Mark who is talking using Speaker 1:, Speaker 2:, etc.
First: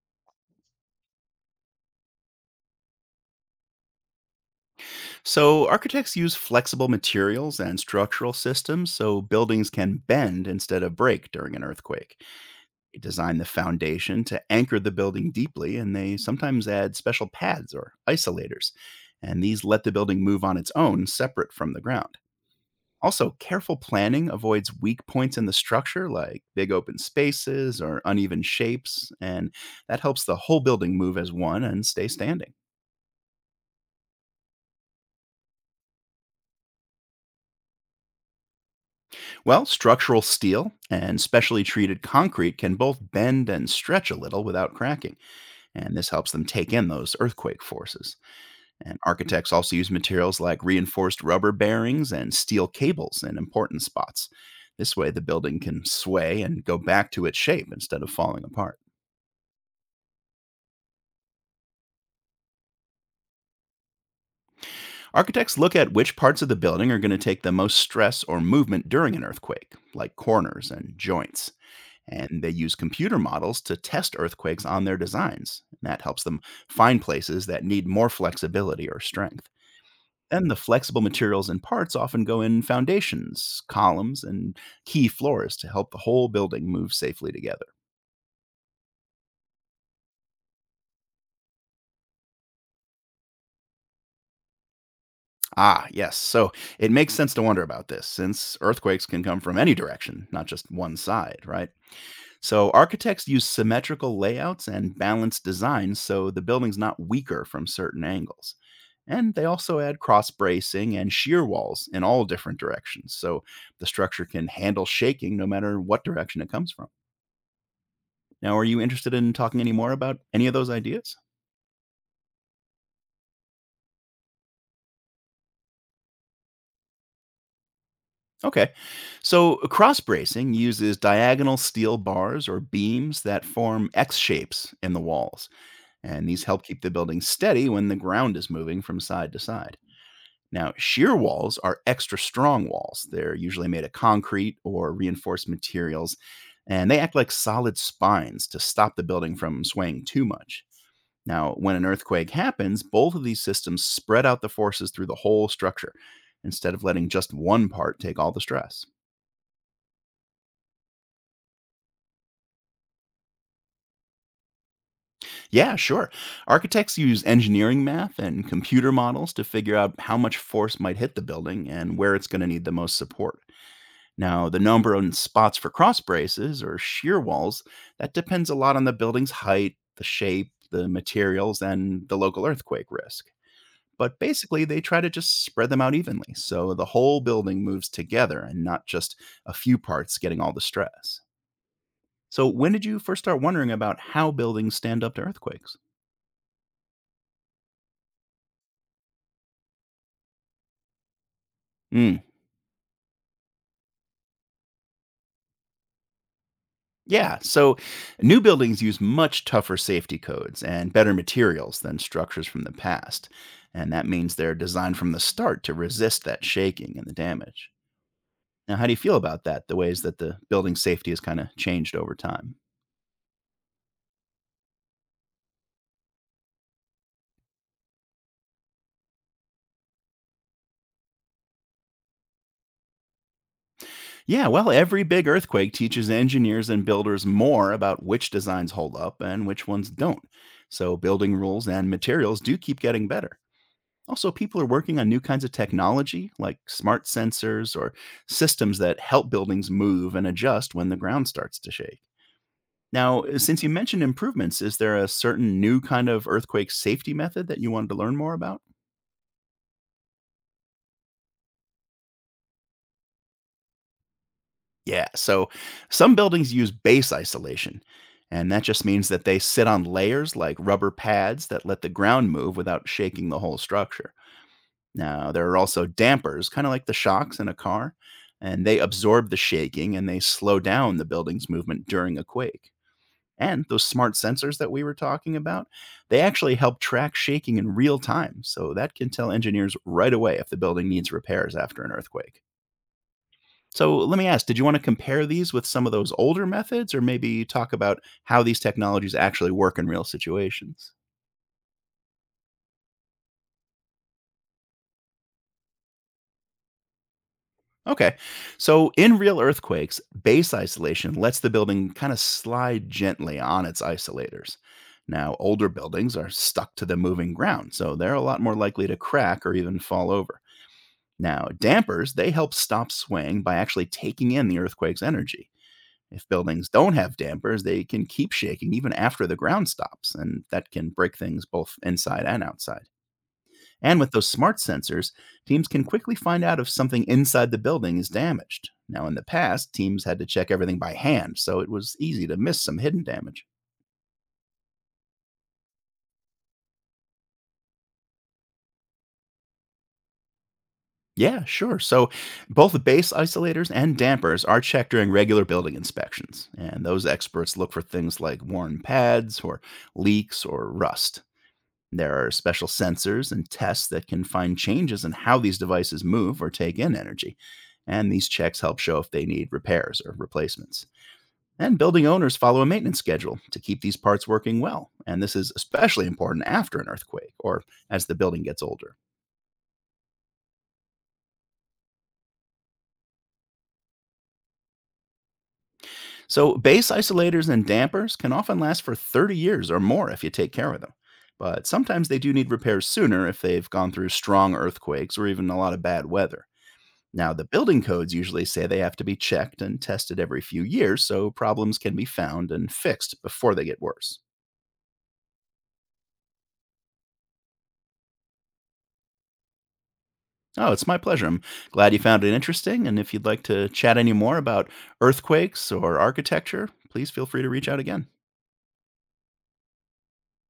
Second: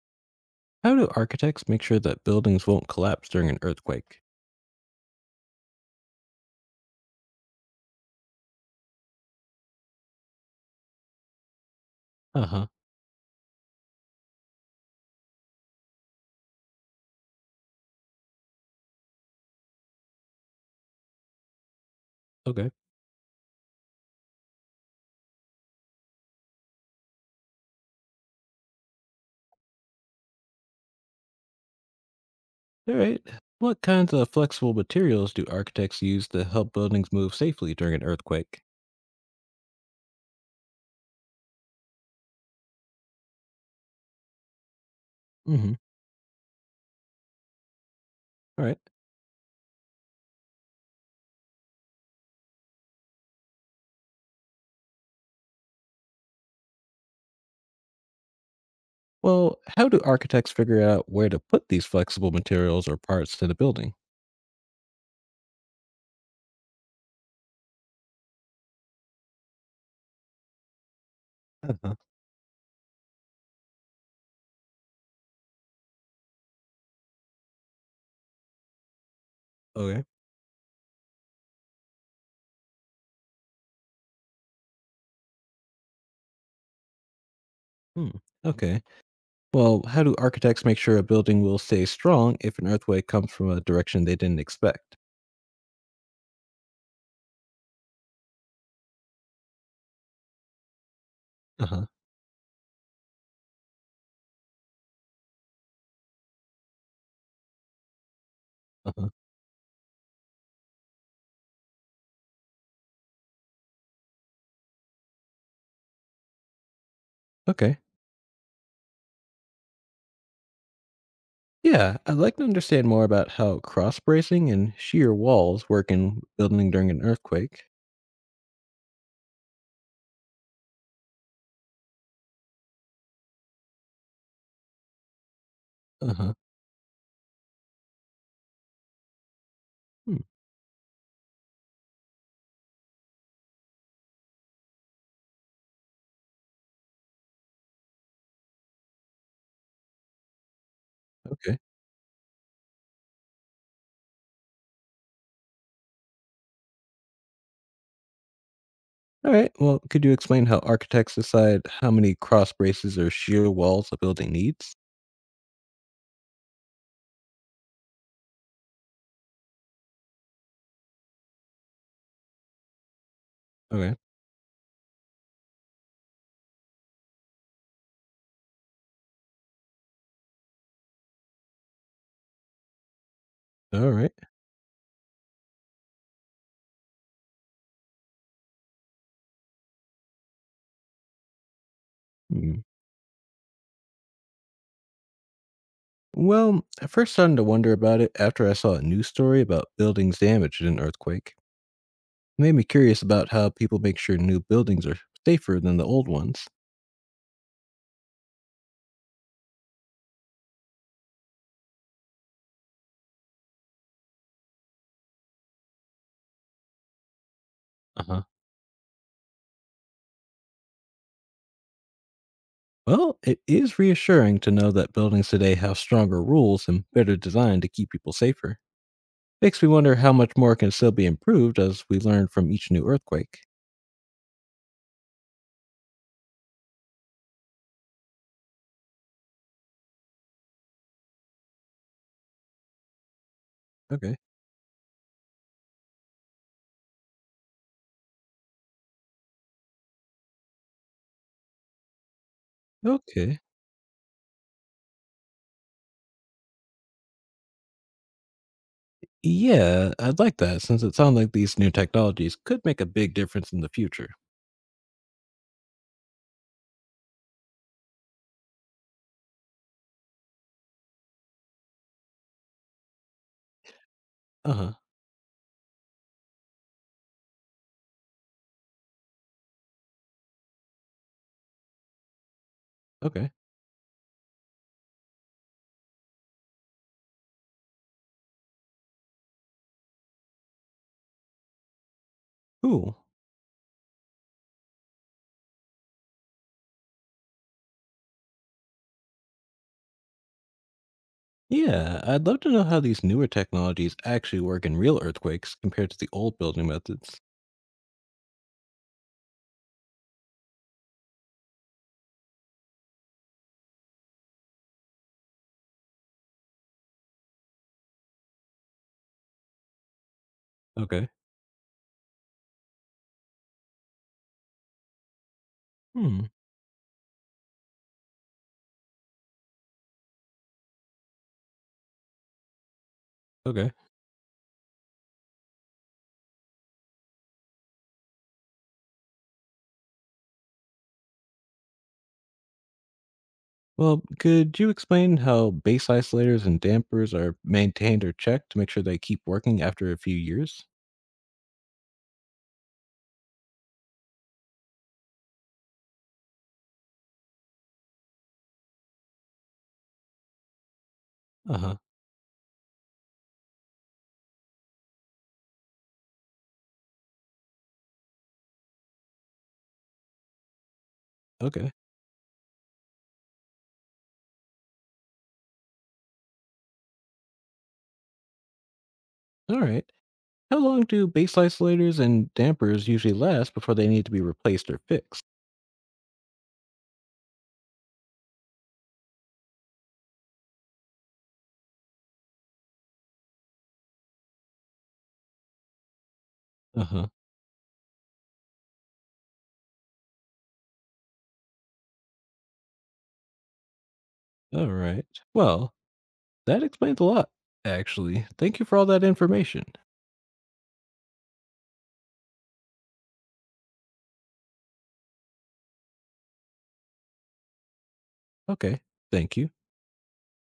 Speaker 1: How do architects make sure that buildings won't collapse during an earthquake?
Speaker 2: So, architects use flexible materials and structural systems so buildings can bend instead of break during an earthquake.
Speaker 1: Uh huh.
Speaker 2: They design the foundation to anchor the building deeply, and they sometimes add special pads or isolators. And these let the building move on its own, separate from the ground.
Speaker 1: Okay.
Speaker 2: Also, careful planning avoids weak points in the structure, like big open spaces or uneven shapes, and that helps the whole building move as one and stay standing.
Speaker 1: All right. What kinds of flexible materials do architects use to help buildings move safely during an earthquake?
Speaker 2: Well, structural steel and specially treated concrete can both bend and stretch a little without cracking,
Speaker 1: Hmm.
Speaker 2: and this helps them take in those earthquake forces.
Speaker 1: All right.
Speaker 2: And architects also use materials like reinforced rubber bearings and steel cables in important spots. This way, the building can sway and go back to its shape instead of falling apart.
Speaker 1: Well, how do architects figure out where to put these flexible materials or parts to the building?
Speaker 2: Architects look at which parts of the building are going to take the most stress or movement during an earthquake, like corners and joints,
Speaker 1: Uh huh.
Speaker 2: and they use computer models to test earthquakes on their designs. And that helps them find places that need more flexibility or strength.
Speaker 1: Okay.
Speaker 2: Then the flexible materials and parts often go in foundations, columns, and key floors to help the whole building move safely together.
Speaker 1: Hmm. Okay. Well, how do architects make sure a building will stay strong if an earthquake comes from a direction they didn't expect?
Speaker 2: Ah, yes. So it makes sense to wonder about this since earthquakes can come from any direction, not just one side,
Speaker 1: Uh
Speaker 2: right?
Speaker 1: huh.
Speaker 2: So architects use symmetrical layouts and balanced designs so the building's not weaker from certain angles.
Speaker 1: Uh huh.
Speaker 2: And they also add cross bracing and shear walls in all different directions so the structure can handle shaking no matter what direction it comes from.
Speaker 1: Okay.
Speaker 2: Now, are you interested in talking any more about any of those ideas?
Speaker 1: Yeah, I'd like to understand more about how cross bracing and shear walls work in building during an earthquake.
Speaker 2: Okay. So, cross bracing uses diagonal steel bars or beams that form X shapes in the walls,
Speaker 1: Uh
Speaker 2: and
Speaker 1: huh.
Speaker 2: these help keep the building steady when the ground is moving from side to side.
Speaker 1: Hmm,
Speaker 2: Now, shear walls are extra strong walls. They're usually made of concrete or reinforced materials, and they act like solid spines to stop the building from swaying too much. Now,
Speaker 1: okay.
Speaker 2: when an earthquake happens, both of these systems spread out the forces through the whole structure instead of letting just one part take all the stress.
Speaker 1: All right. Well, could you explain how architects decide how many cross braces or shear walls a building needs?
Speaker 2: Yeah, sure. Architects use engineering math and computer models to figure out how much force might hit the building and where it's going to need the most support.
Speaker 1: Okay.
Speaker 2: Now, the number and spots for cross braces or shear walls, that depends a lot on the building's height, the shape, the materials, and the local earthquake risk.
Speaker 1: All right.
Speaker 2: But basically, they try to just spread them out evenly so the whole building moves together and not just a few parts getting all the stress. So,
Speaker 1: Hmm.
Speaker 2: when did you first start wondering about how buildings stand up to earthquakes?
Speaker 1: Well, I first started to wonder about it after I saw a news story about buildings damaged in an earthquake.
Speaker 2: Mm.
Speaker 1: It made me curious about how people make sure new buildings are safer than the old ones.
Speaker 2: Yeah, so new buildings use much tougher safety codes and better materials than structures from the past. And that means they're designed from the start to resist that shaking and the damage.
Speaker 1: Uh huh.
Speaker 2: Now, how do you feel about that? The ways that the building safety has kind of changed over time?
Speaker 1: Well, it is reassuring to know that buildings today have stronger rules and better design to keep people safer. Makes me wonder how much more can still be improved as we learn from each new earthquake.
Speaker 2: Yeah, well, every big earthquake teaches engineers and builders more about which designs hold up and which ones don't. So, building rules and materials do keep getting better.
Speaker 1: Okay.
Speaker 2: Also, people are working on new kinds of technology like smart sensors or systems that help buildings move and adjust when the ground starts to shake. Now,
Speaker 1: Okay.
Speaker 2: since you mentioned improvements, is there a certain new kind of earthquake safety method that you wanted to learn more about?
Speaker 1: Yeah, I'd like that since it sounds like these new technologies could make a big difference in the future.
Speaker 2: Yeah, so some buildings use base isolation, and that just means that they sit on layers like rubber pads that let the ground move without shaking the whole structure.
Speaker 1: Uh huh.
Speaker 2: Now, there are also dampers, kind of like the shocks in a car, and they absorb the shaking and they slow down the building's movement during a quake.
Speaker 1: Okay.
Speaker 2: And those smart sensors that we were talking about, they actually help track shaking in real time. So that can tell engineers right away if the building needs repairs after an earthquake.
Speaker 1: Cool.
Speaker 2: So let me ask, did you want to compare these with some of those older methods or maybe talk about how these technologies actually work in real situations?
Speaker 1: Yeah, I'd love to know how these newer technologies actually work in real earthquakes compared to the old building methods.
Speaker 2: Okay. So in real earthquakes, base isolation lets the building kind of slide gently on its isolators. Now, older buildings are stuck to the moving ground, so they're a lot more likely to crack or even fall over.
Speaker 1: Okay.
Speaker 2: Now, dampers, they help stop swaying by actually taking in the earthquake's energy.
Speaker 1: Hmm.
Speaker 2: If buildings don't have dampers, they can keep shaking even after the ground stops, and that can break things both inside and outside.
Speaker 1: Okay.
Speaker 2: And with those smart sensors, teams can quickly find out if something inside the building is damaged. Now, in the past, teams had to check everything by hand, so it was easy to miss some hidden damage.
Speaker 1: Well, could you explain how base isolators and dampers are maintained or checked to make sure they keep working after a few years?
Speaker 2: Yeah, sure. So both base isolators and dampers are checked during regular building inspections, and those experts look for things like worn pads or leaks or rust.
Speaker 1: Uh huh.
Speaker 2: There are special sensors and tests that can find changes in how these devices move or take in energy, and these checks help show if they need repairs or replacements.
Speaker 1: Okay.
Speaker 2: And building owners follow a maintenance schedule to keep these parts working well. And this is especially important after an earthquake or as the building gets older.
Speaker 1: All right. How long do base isolators and dampers usually last before they need to be replaced or fixed?
Speaker 2: So, base isolators and dampers can often last for 30 years or more if you take care of them. But sometimes they do need repairs sooner if they've gone through strong earthquakes or even a lot of bad weather.
Speaker 1: Uh huh.
Speaker 2: Now, the building codes usually say they have to be checked and tested every few years, so problems can be found and fixed before they get worse.
Speaker 1: All right. Well, that explains a lot, actually. Thank you for all that information.
Speaker 2: Oh, it's my pleasure. I'm glad you found it interesting. And if you'd like to chat any more about earthquakes or architecture, please feel free to reach out again.
Speaker 1: Okay. Thank you.